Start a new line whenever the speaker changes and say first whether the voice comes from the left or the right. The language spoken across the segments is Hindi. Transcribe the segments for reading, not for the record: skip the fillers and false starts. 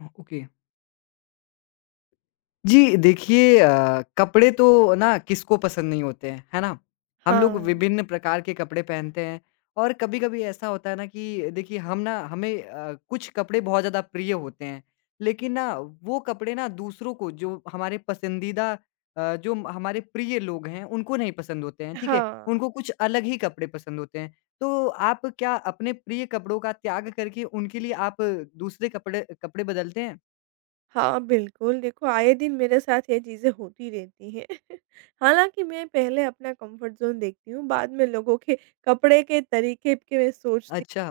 left: हुँ, ओके। जी, देखिए कपड़े तो ना किसको पसंद नहीं होते हैं, है ना? हम लोग
right: हाँ।
left: विभिन्न प्रकार के कपड़े पहनते हैं और कभी-कभी ऐसा होता है ना कि देखिए हम ना हमें अ, कुछ कपड़े बहुत ज़्यादा प्रिय होते हैं, लेकिन ना वो कपड़े ना दूसरों को जो हमारे पसंदीदा जो हमारे प्रिय लोग हैं, उनको नहीं पसंद होते हैं, ठीक है?
right: हाँ।
left: उनको कुछ अलग ही कपड़े पसंद होते हैं। तो आप क्या अपने प्रिय कपड़ों का त्याग करके उनके लिए आप दूसरे कपड़े कपड़े बदलते हैं?
right: हाँ, बिल्कुल देखो आए दिन मेरे साथ ये चीज़ें होती रहती हैं। हालाँकि मैं पहले अपना कम्फ़र्ट ज़ोन देखती हूँ, बाद में लोगों के कपड़े के तरीके के मैं सोचती
left: अच्छा,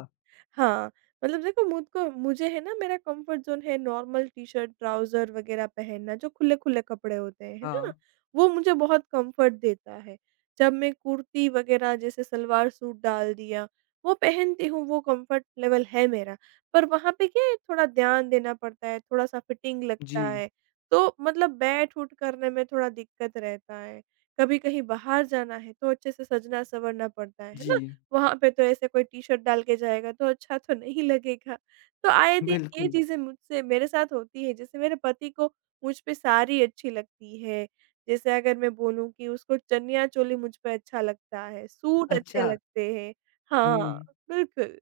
right: हाँ, मतलब देखो मुझे है ना मेरा कम्फर्ट ज़ोन है नॉर्मल टी-शर्ट, ट्राउज़र वग़ैरह पहनना जो खुले-खुले कपड़े होते हैं, है ना?
left: हाँ।
right: वो मुझे बहुत कम्फर्ट देता है। जब मैं कुर्ती वग़ैरह जैसे सलवार सूट डाल दिया, वो पहनती हूँ, वो कम्फर्ट लेवल है मेरा। पर वहाँ पे क्या है थोड़ा ध्यान देना पड़ता है, थोड़ा-सा फिटिंग लगता
left: जी,
right: है, तो मतलब बैठ-उठ करने में थोड़ा दिक्कत रहता है। कभी कहीं बाहर जाना है तो अच्छे से सजना-संवरना पड़ता है ना?
left: जी,
right: वहाँ पे तो ऐसे कोई टी-शर्ट डाल के जाएगा तो अच्छा तो नहीं लगेगा। तो आए दिन ये
left: बिल्कुल।
right: चीज़ें मुझसे मेरे साथ होती है जैसे मेरे पति को मुझ पे साड़ी अच्छी लगती है। जैसे अगर मैं बोलूँ कि उसको चनिया-चोली मुझ पे अच्छा लगता है, सूट अच्छे
left: अच्छा,
right: लगते हैं। हाँ,
left: हुँ।
right: बिल्कुल।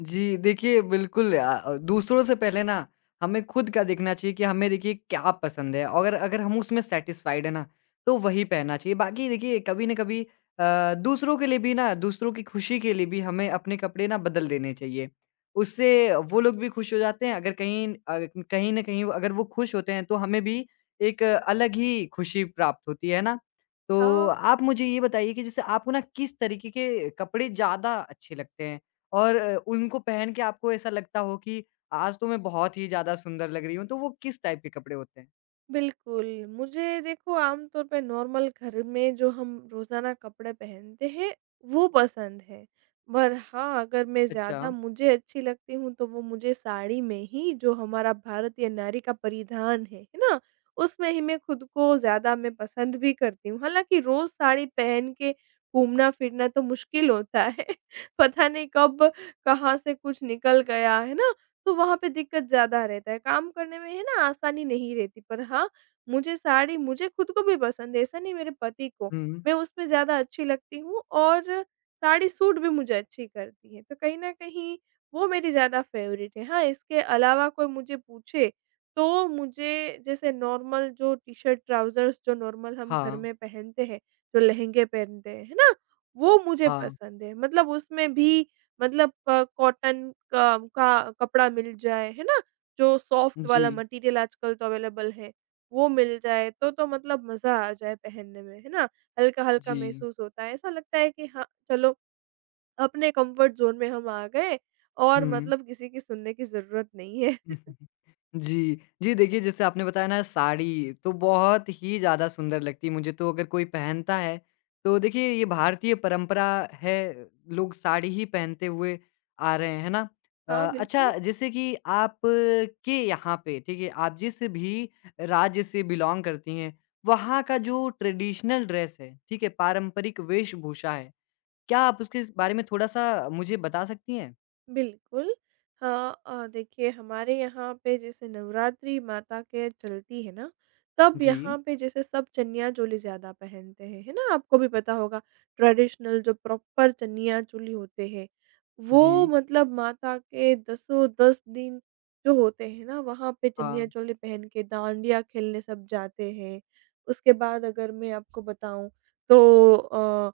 left: जी, देखिए बिल्कुल दूसरों से पहले ना हमें खुद का देखना चाहिए कि हमें देखिए क्या पसंद है और अगर हम उसमें सैटिस्फ़ाइड है ना, तो वही पहनना चाहिए। बाकी देखिए कभी न कभी दूसरों के लिए भी ना दूसरों की खुशी के लिए भी हमें अपने कपड़े ना बदल देने चाहिए। उससे वो लोग भी खुश हो जाते हैं अगर कहीं न कहीं अगर वो खुश होते हैं तो हमें भी एक अलग ही खुशी प्राप्त होती है ना? तो
right: हाँ।
left: आप मुझे ये बताइए कि जैसे आपको ना किस तरीके के कपड़े ज़्यादा अच्छे लगते हैं? और उनको पहन के आपको ऐसा लगता हो कि आज तो मैं बहुत ही ज़्यादा सुंदर लग रही हूँ, तो वो किस टाइप के कपड़े होते हैं?
right: बिल्कुल, मुझे देखो आमतौर पे नॉर्मल घर में जो हम रोज़ाना कपड़े पहनते हैं, वो पसंद है। पर हाँ, अगर मैं
left: अच्छा।
right: ज़्यादा मुझे अच्छी लगती हूँ तो वो मुझे साड़ी में ही जो हमारा भारतीय नारी का परिधान है ना? उसमें ही मैं खुद को ज़्यादा मैं पसंद भी करती हूँ। हालाँकि रोज़ साड़ी पहन के घूमना-फिरना तो मुश्किल होता है। पता नहीं कब, कहाँ से कुछ निकल गया, है ना? तो वहाँ पे दिक्कत ज़्यादा रहता है। काम करने में है ना आसानी नहीं रहती। पर हाँ, मुझे साड़ी मुझे खुद को भी पसंद है, ऐसा नहीं मेरे पति को।
left: हुँ।
right: मैं उसमें ज़्यादा अच्छी लगती हूँ और साड़ी सूट भी मुझे अच्छी करती है। तो कहीं न कहीं वो मेरी ज़्यादा फ़ेवरेट है। हाँ, इसके अलावा कोई मुझे पूछे तो मुझे जैसे नॉर्मल जो टी-शर्ट, ट्राउज़र्स जो नॉर्मल हम घर
left: हाँ,
right: में पहनते हैं, जो लहंगे पहनते हैं, है ना? वो मुझे
left: हाँ।
right: पसंद है। मतलब उसमें भी मतलब कॉटन का कपड़ा मिल जाए, है ना? जो सॉफ्ट वाला
left: जी,
right: मटेरियल आजकल तो अवेलेबल है, वो मिल जाए तो मतलब मज़ा आ जाए पहनने में, है ना? हल्का-हल्का
left: जी।
right: महसूस होता है, ऐसा लगता है कि हाँ, चलो अपने कम्फर्ट ज़ोन में हम आ गए और
left: हुँ।
right: मतलब किसी की सुनने की ज़रूरत नहीं है।
left: जी। जी, देखिए जैसे आपने बताया ना साड़ी तो बहुत ही ज़्यादा सुंदर लगती है मुझे तो अगर कोई पहनता है, तो देखिए ये भारतीय परंपरा है, लोग साड़ी ही पहनते हुए आ रहे हैं, है ना? अ,
right: हाँ,
left: अच्छा
right: बिल्कुल।
left: जैसे कि आप के यहाँ पे ठीक है, आप जिस भी राज्य से बिलॉन्ग करती हैं, वहाँ का जो ट्रेडिशनल ड्रेस है, ठीक है? पारंपरिक वेशभूषा है, क्या आप उसके बारे में थोड़ा-सा मुझे बता सकती हैं?
right: बिल्कुल। हाँ देखिए हमारे यहाँ पे जैसे नवरात्रि माता के चलती है ना, तब
left: जी,
right: यहाँ पे जैसे सब चनिया-चोली ज़्यादा पहनते हैं, है ना? आपको भी पता होगा ट्रेडिशनल जो प्रॉपर चनिया-चोली होते हैं,
left: जी।
right: वो मतलब माता के दसों 10 दिन जो होते हैं ना, वहाँ पे
left: हाँ,
right: चनिया-चोली पहन के डाँडिया खेलने सब जाते हैं। उसके बाद अगर मैं आपको बताऊँ तो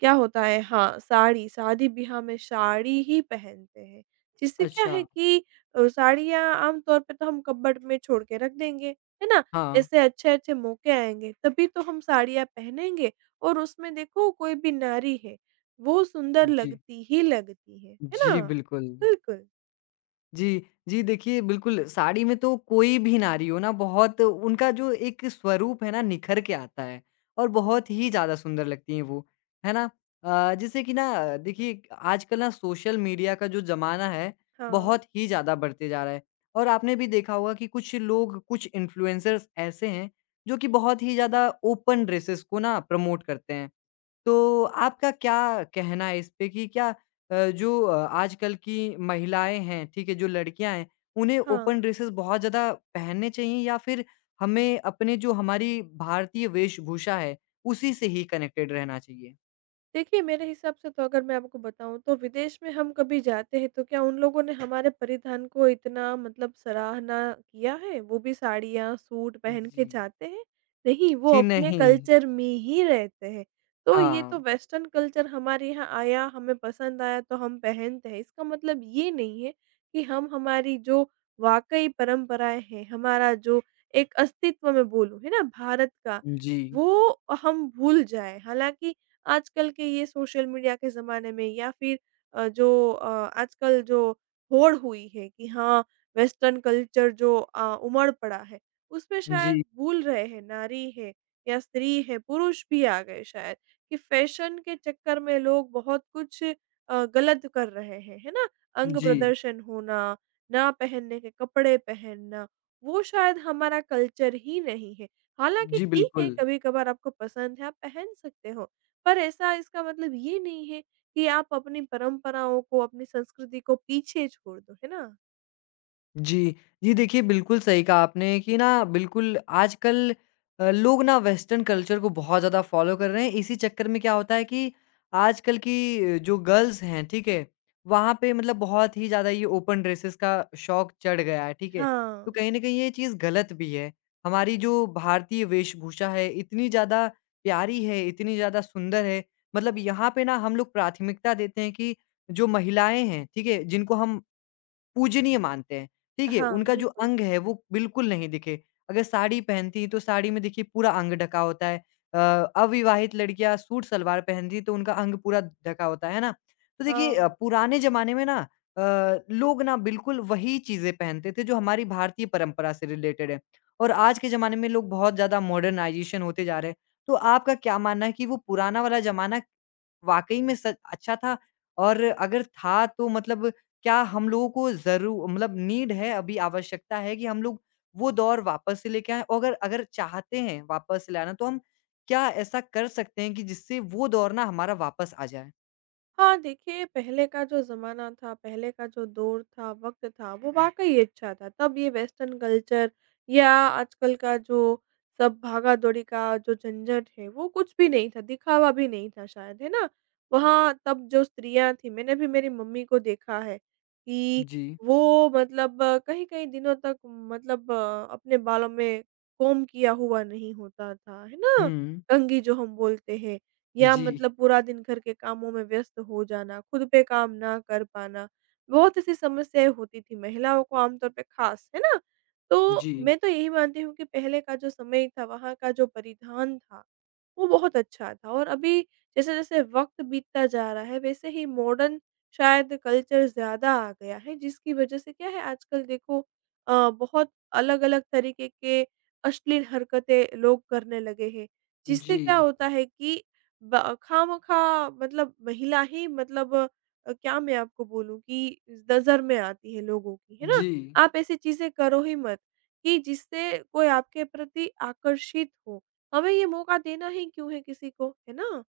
right: क्या होता है हाँ, साड़ी, शादी-ब्याह में साड़ी ही पहनते हैं, जिससे क्या
left: अच्छा,
right: है कि साड़ियाँ आम तौर पे तो हम कपबोर्ड में छोड़ के रख देंगे, है ना?
left: हाँ।
right: ऐसे अच्छे-अच्छे मौके आएँगे, तभी तो हम साड़ियाँ पहनेंगे और उसमें देखो कोई भी नारी है, वो सुंदर
left: जी।
right: लगती ही लगती है ना?
left: जी, बिल्कुल।
right: बिल्कुल।
left: जी, जी देखिए बिल्कुल साड़ी में तो कोई भी नारी हो ना बहुत उनका जो एक स्वरूप है ना निखर के आता है और बहुत ही ज़्यादा सुंदर लगती हैं वो, है ना? जैसे कि ना देखिए आजकल ना सोशल मीडिया का जो ज़माना है
right: हाँ,
left: बहुत ही ज़्यादा बढ़ते जा रहा है और आपने भी देखा होगा कि कुछ लोग, कुछ इन्फ्लुएंसर्स ऐसे हैं जो कि बहुत ही ज़्यादा ओपन ड्रेसेस को ना प्रमोट करते हैं। तो आपका क्या कहना है इस पे कि क्या जो आजकल की महिलाएँ हैं, ठीक है, जो लड़कियाँ हैं, उन्हें ओपन
right: हाँ।
left: ड्रेसेस बहुत ज़्यादा पहनने चाहिए या फिर हमें अपने जो हमारी भारतीय वेशभूषा है, उसी से ही कनेक्टेड रहना चाहिए?
right: देखिए, मेरे हिसाब से तो अगर मैं आपको बताऊँ तो विदेश में हम कभी जाते हैं तो क्या उन लोगों ने हमारे परिधान को इतना मतलब सराहना किया है? वो भी साड़ियाँ, सूट पहन
left: जी।
right: के जाते हैं? नहीं, वो
left: जी
right: अपने
left: नहीं।
right: कल्चर में ही रहते हैं। तो ये तो
left: हाँ।
right: वेस्टर्न कल्चर हमारे यहाँ आया, हमें पसंद आया तो हम पहनते हैं। इसका मतलब ये नहीं है कि हम हमारी जो वाक़ई परंपराएँ हैं, हमारा जो एक अस्तित्व मैं बोलूँ है ना भारत का,
left: जी।
right: वो हम भूल जाएँ। हालाँकि आजकल के ये सोशल मीडिया के ज़माने में या फिर जो आजकल जो होड़ हुई है कि हाँ, वेस्टर्न कल्चर जो उमड़ पड़ा है, उसमें
left: जी।
right: शायद भूल रहे हैं नारी है या स्त्री है, पुरुष भी आ गए शायद कि फैशन के चक्कर में लोग बहुत कुछ गलत कर रहे हैं, है ना? अंग
left: जी।
right: प्रदर्शन होना, ना पहनने के कपड़े पहनना, वो शायद हमारा कल्चर ही नहीं है। हालाँकि
left: जी,
right: ठीक है,
left: बिल्कुल।
right: कभी-कभार आपको पसंद है, आप पहन सकते हो। पर ऐसा इसका मतलब ये नहीं है कि आप अपनी परंपराओं को, अपनी संस्कृति को पीछे छोड़ दो, है ना?
left: जी। जी, देखिए बिल्कुल सही कहा आपने कि ना बिल्कुल आजकल लोग ना वेस्टर्न कल्चर को बहुत ज़्यादा फ़ॉलो कर रहे हैं। इसी चक्कर में क्या होता है कि आजकल की जो गर्ल्स हैं, ठीक है? वहाँ पे मतलब बहुत ही ज़्यादा ये ओपन ड्रेसेस का शौक चढ़ गया है, ठीक है? तो
right: हाँ।
left: कहीं न कहीं ये चीज़ गलत भी है। हमारी जो भारतीय वेशभूषा है, इतनी ज़्यादा प्यारी है, इतनी ज़्यादा सुंदर है। मतलब यहाँ पे ना हम लोग प्राथमिकता देते हैं कि जो महिलाएँ हैं, ठीक है? जिनको हम पूजनीय मानते हैं, ठीक है?
right: हाँ,
left: उनका जो
right: बिल्कुल।
left: अंग है वो बिल्कुल नहीं दिखे। अगर साड़ी पहनती हैं तो साड़ी में देखिए पूरा अंग ढका होता है। अ, अविवाहित लड़कियाँ सूट-सलवार पहनती हैं तो उनका अंग पूरा ढका होता है ना? तो देखिए
right: हाँ।
left: पुराने ज़माने में ना अ, लोग ना बिल्कुल वही चीज़ें पहनते थे जो हमारी भारतीय परंपरा से रिलेटेड है और आज के ज़माने में लोग बहुत ज़्यादा मॉडर्नाइज़ेशन होते जा रहे हैं। तो आपका क्या मानना है कि वो पुराना वाला ज़माना वाक़ई में सच अच्छा था और अगर था तो मतलब क्या हम लोगों को ज़रू मतलब नीड है, अभी आवश्यकता है कि हम लोग वो दौर वापस से लेके आएँ? और अगर अगर चाहते हैं वापस से लाना तो हम क्या ऐसा कर सकते हैं कि जिससे वो दौर ना हमारा वापस आ जाए?
right: हाँ, देखिए पहले का जो ज़माना था, पहले का जो दौर था, वक़्त था, वो वाक़ई अच्छा था। तब ये वेस्टर्न कल्चर या आजकल का जो सब भागा-दौड़ी का जो झंझट है, वो कुछ भी नहीं था, दिखावा भी नहीं था शायद, है ना? वहाँ तब जो स्त्रियाँ थीं, मैंने भी मेरी मम्मी को देखा है कि
left: जी।
right: वो मतलब कहीं-कहीं दिनों तक मतलब अपने बालों में कोंब किया हुआ नहीं होता था, है ना?
left: हुँ,
right: कंघी जो हम बोलते हैं। या
left: जी,
right: मतलब पूरा दिन घर के कामों में व्यस्त हो जाना, खुद पे काम ना कर पाना, बहुत ऐसी समस्याएँ होती थी महिलाओं को आमतौर पे ख़ास, है ना? तो
left: जी,
right: मैं तो यही मानती हूँ कि पहले का जो समय था, वहाँ का जो परिधान था, वो बहुत अच्छा था और अभी जैसे-जैसे वक़्त बीतता जा रहा है, वैसे ही मॉडर्न शायद कल्चर ज़्यादा आ गया है, जिसकी वजह से क्या है आजकल देखो बहुत अलग-अलग तरीके के अश्लील हरकतें लोग करने लगे हैं,
left: जी,
right: जिससे क्या
left: जी,
right: होता है कि ब खामखा मतलब महिला ही मतलब क्या मैं आपको बोलूँ कि नज़र में आती है लोगों की, है ना?
left: जी,
right: आप ऐसी चीज़ें करो ही मत कि जिससे कोई आपके प्रति आकर्षित हो। हमें ये मौका देना ही क्यों है किसी को, है ना?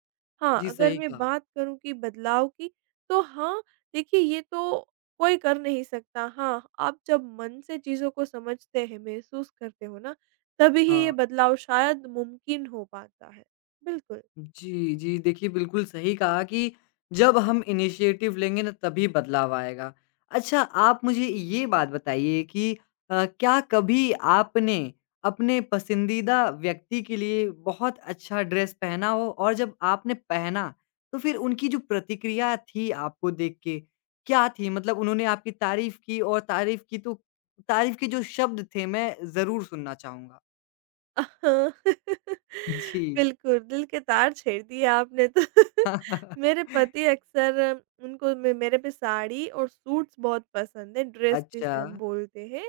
right: हाँ,
left: जी
right: अगर
left: सही
right: मैं
left: कहा।
right: बात करूँ कि बदलाव की, तो हाँ, देखिए ये तो कोई कर नहीं सकता। हाँ, आप जब मन से चीज़ों को समझते हैं, महसूस करते हो ना, तभी ही ये
left: हाँ।
right: बदलाव शायद मुमकिन हो पाता है। बिल्कुल।
left: जी, जी। देखिए, बिल्कुल सही कहा कि जब हम इनिशिएटिव लेंगे ना तभी बदलाव आएगा। अच्छा आप मुझे ये बात बताइए कि क्या कभी आपने अपने पसंदीदा व्यक्ति के लिए बहुत अच्छा ड्रेस पहना हो और जब आपने पहना तो फिर उनकी जो प्रतिक्रिया थी आपको देख के, क्या थी? मतलब उन्होंने आपकी तारीफ़ की और तारीफ़ की तो तारीफ़ के जो शब्द थे मैं ज़रूर सुनना चाहूँगा।
right: हाँ।
left: जी।
right: बिल्कुल, दिल के तार छेड़ दिए आपने तो। मेरे पति अक्सर उनको मे मेरे पे साड़ी और सूट्स बहुत पसंद है, ड्रेस
left: अच्छा,
right: जिसे हम बोलते हैं।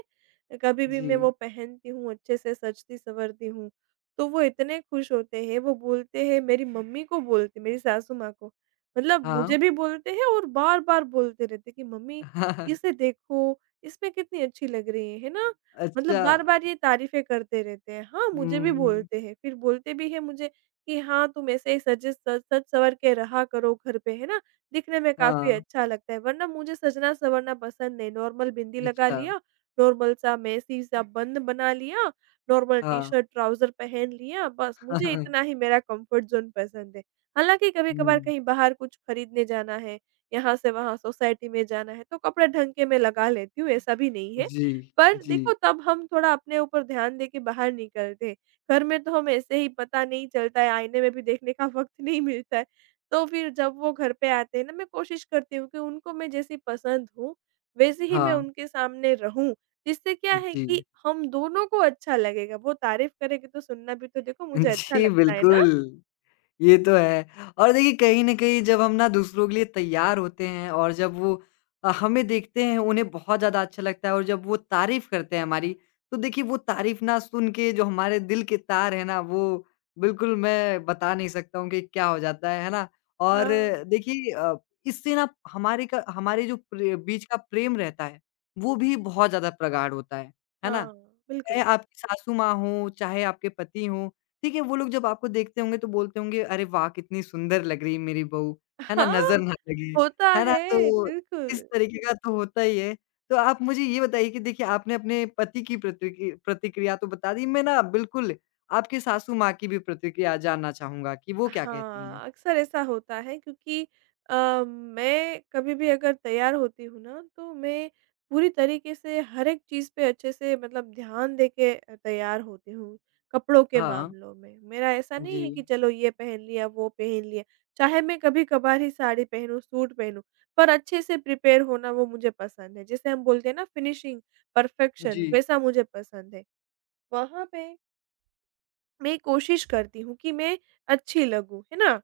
right: कभी भी
left: जी।
right: मैं वो पहनती हूँ, अच्छे से सजती-सँवरती हूँ, तो वो इतने खुश होते हैं, वो बोलते हैं मेरी मम्मी को बोलते मेरी सासू माँ को। मतलब
left: हाँ।
right: मुझे भी बोलते हैं और बार-बार बोलते रहते हैं कि, "मम्मी, इसे देखो, इसमें कितनी अच्छी लग रही है।" है ना? मतलब
left: अच्छा।
right: बार-बार ये तारीफ़ें करते रहते हैं। हाँ, मुझे भी
left: हुँ,
right: बोलते हैं, फिर बोलते भी हैं मुझे कि हाँ, तुम ऐसे ही सजे स सज-संवर के रहा करो घर पे, है ना? दिखने में काफ़ी
left: हाँ,
right: अच्छा लगता है, वरना मुझे सजना-संवरना पसंद नहीं। नॉर्मल बिंदी लगा
left: अच्छा,
right: लिया, नॉर्मल सा मेसी सा बन बना लिया, नॉर्मल
left: हाँ।
right: टी-शर्ट, ट्राउज़र पहन लिया, बस मुझे इतना ही मेरा कम्फ़र्ट ज़ोन पसंद है। हालाँकि कभी-कभार
left: हुँ,
right: कहीं बाहर कुछ खरीदने जाना है, यहाँ से वहाँ सोसाइटी में जाना है, तो कपड़े ढंग के मैं लगा लेती हूँ, ऐसा भी नहीं है।
left: जी,
right: पर
left: जी,
right: देखो तब हम थोड़ा अपने ऊपर ध्यान देके बाहर निकलते। घर में तो हम ऐसे ही पता नहीं चलता है, आईने में भी देखने का वक़्त नहीं मिलता है। तो फिर जब वो घर पे आते हैं ना मैं कोशिश करती हूँ कि उनको मैं जैसी पसंद हूँ, वैसे ही
left: हाँ,
right: मैं उनके सामने रहूँ। जिससे क्या है
left: जी।
right: कि हम दोनों को अच्छा लगेगा, वो तारीफ़ करेंगे तो सुनना भी तो देखो मुझे अच्छा
left: जी,
right: लगता है ना।
left: बिल्कुल। ये तो है। और देखिए कहीं न कहीं जब हम ना दूसरों के लिए तैयार होते हैं और जब वो हमें देखते हैं उन्हें बहुत ज़्यादा अच्छा लगता है और जब वो तारीफ़ करते हैं हमारी, तो देखिए वो तारीफ़ ना सुन के जो हमारे दिल के तार हैं ना वो बिल्कुल मैं बता नहीं सकता हूँ कि क्या हो जाता है ना? और
right: हाँ,
left: देखिए इससे ना हमारे का हमारे जो प्रे बीच का प्रेम रहता है, वो भी बहुत ज़्यादा प्रगाढ़ होता है ना?
right: हाँ,
left: चाहे
right: बिल्कुल।
left: आपकी सासू माँ हों, चाहे आपके पति हों, ठीक है? वो लोग जब आपको देखते होंगे तो बोलते होंगे, "अरे वाह! कितनी सुंदर लग रही है मेरी बहू।" है ना? नज़र
right: हाँ,
left: ना लगे,
right: होता
left: है ना?
right: है,
left: तो इस
right: बिल्कुल।
left: तरीके का तो होता ही है। तो आप मुझे ये बताइए कि देखिए आपने अपने पति की प्रतिक्रिया तो बता दी, मैं ना बिल्कुल आपकी सासू माँ की भी प्रतिक्रिया जानना चाहूँगा कि वो क्या कहती हैं?
right: हाँ, अक्सर ऐसा होता है क्योंकि अ, मैं कभी भी अगर तैयार होती हूँ ना, तो मैं पूरी तरीके से हर एक चीज़ पे अच्छे से मतलब ध्यान दे के तैयार होती हूँ, कपड़ों के
left: हाँ,
right: मामलों में। मेरा ऐसा
left: जी,
right: नहीं है कि चलो ये पहन लिया, वो पहन लिया, चाहे मैं कभी-कभार ही साड़ी पहनूँ, सूट पहनूँ, पर अच्छे से प्रिपेयर होना वो मुझे पसंद है। जिसे हम बोलते हैं ना फिनिशिंग, परफेक्शन
left: जी,
right: वैसा मुझे पसंद है। वहाँ पे मैं कोशिश करती हूँ कि मैं अच्छी लगूँ, है ना?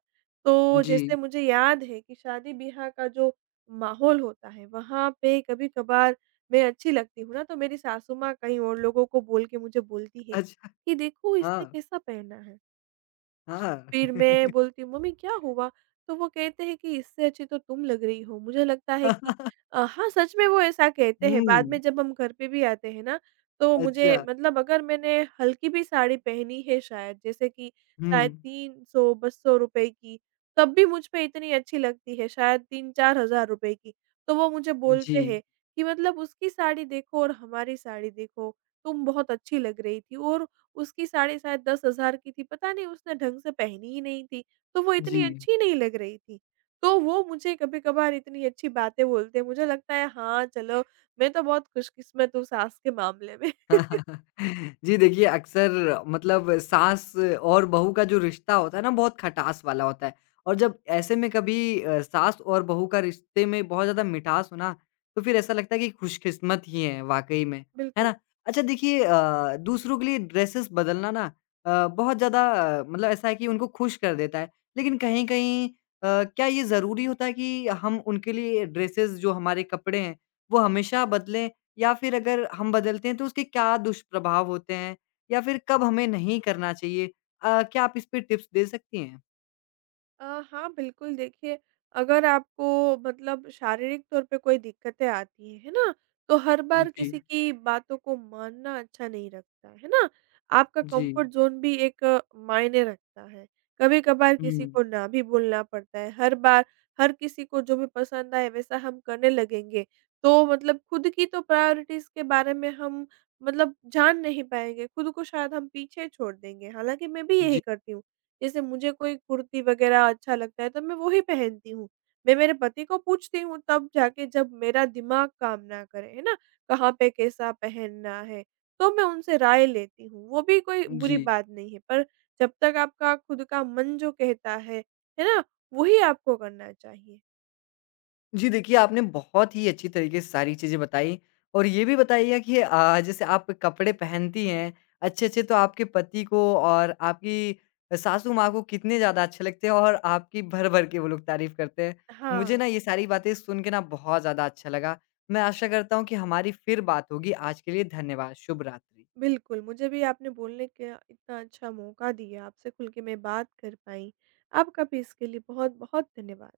right: तो
left: जी।
right: जैसे मुझे याद है कि शादी-ब्याह का जो माहौल होता है, वहाँ पे कभी-कभार मैं अच्छी लगती हूँ ना, तो मेरी सासू माँ कहीं और लोगों को बोल के मुझे बोलती है
left: अच्छा,
right: कि, "देखो, इसने
left: हाँ,
right: कैसा पहना है।"
left: हाँ।
right: फिर मैं बोलती हूँ, "मम्मी क्या हुआ?" तो वो कहते हैं कि, "इससे अच्छी तो तुम लग रही हो।" मुझे लगता है कि हाँ, सच में वो ऐसा कहते हैं। बाद
left: हुँ,
right: में जब हम घर पे भी आते हैं ना, तो मुझे
left: अच्छा,
right: मतलब अगर मैंने हल्की भी साड़ी पहनी है शायद, जैसे कि शायद
left: हुँ,
right: 300 200 रुपए की, तब भी मुझ पे इतनी अच्छी लगती है, शायद 3-4 हज़ार रुपए की। तो वो मुझे
left: जी।
right: बोलते हैं कि, "मतलब उसकी साड़ी देखो और हमारी साड़ी देखो, तुम बहुत अच्छी लग रही थी और उसकी साड़ी शायद 10,000 की थी, पता नहीं उसने ढंग से पहनी ही नहीं थी, तो वो
left: जी।
right: इतनी अच्छी नहीं लग रही थी। तो वो मुझे कभी-कभार इतनी अच्छी बातें बोलते हैं, मुझे लगता है हाँ, चलो मैं तो बहुत खुशकिस्मत हूँ सास के मामले में।
left: जी, देखिए अक्सर मतलब सास और बहू का जो रिश्ता होता है ना बहुत खटास वाला होता है और जब ऐसे में कभी सास और बहू का रिश्ते में बहुत ज़्यादा मिठास हो ना, तो फिर ऐसा लगता है कि खुशकिस्मत ही हैं वाक़ई में, है ना?
right: बिल्कुल।
left: अच्छा देखिए दूसरों के लिए ड्रेसेस बदलना ना बहुत ज़्यादा मतलब ऐसा है कि उनको खुश कर देता है। लेकिन कहीं-कहीं क्या ये ज़रूरी होता है कि हम उनके लिए ड्रेसेस जो हमारे कपड़े हैं, वो हमेशा बदलें? या फिर अगर हम बदलते हैं तो उसके क्या दुष्प्रभाव होते हैं? या फिर कब हमें नहीं करना चाहिए? क्या आप इस पे टिप्स दे सकती हैं?
right: अ, हाँ, बिल्कुल देखिए, अगर आपको मतलब शारीरिक तौर पे कोई दिक्कतें आती हैं, है ना? तो हर बार
left: जी,
right: किसी की बातों को मानना अच्छा नहीं रखता, है ना? आपका
left: जी।
right: कंफर्ट ज़ोन भी एक मायने रखता है। कभी-कभार किसी
left: हुँ,
right: को ना भी बोलना पड़ता है। हर बार, हर किसी को जो भी पसंद आए वैसा हम करने लगेंगे, तो मतलब खुद की तो प्रायोरिटीज़ के बारे में हम मतलब जान नहीं पाएँगे, खुद को शायद हम पीछे छोड़ देंगे। हालाँकि मैं भी
left: जी,
right: यही करती हूँ। जैसे मुझे कोई कुर्ती वगैरह अच्छा लगता है तो मैं वो ही पहनती हूँ। मैं मेरे पति को पूछती हूँ तब जाके जब मेरा दिमाग काम ना करे, है ना? कहाँ पे कैसा पहनना है? तो मैं उनसे राय लेती हूँ, वो भी कोई
left: जी।
right: बुरी बात नहीं है। पर जब तक आपका खुद का मन जो कहता है ना? वही आपको करना चाहिए।
left: जी, देखिए आपने बहुत ही अच्छी तरीके से सारी चीज़ें बताई और ये भी बताइए कि जैसे आप कपड़े पहनती हैं अच्छे-अच्छे तो आपके पति को और आपकी सासू माँ को कितने ज़्यादा अच्छे लगते हैं और आपकी भर-भर के वो लोग तारीफ़ करते हैं। मुझे
right: हाँ,
left: ना ये सारी बातें सुन के ना बहुत ज़्यादा अच्छा लगा। मैं आशा करता हूँ कि हमारी फिर बात होगी। आज के लिए धन्यवाद। शुभ रात्रि।
right: बिल्कुल मुझे भी आपने बोलने का इतना अच्छा मौका दिया, आपसे खुल के मैं बात कर पाई। आपका भी इसके लिए बहुत-बहुत धन्यवाद।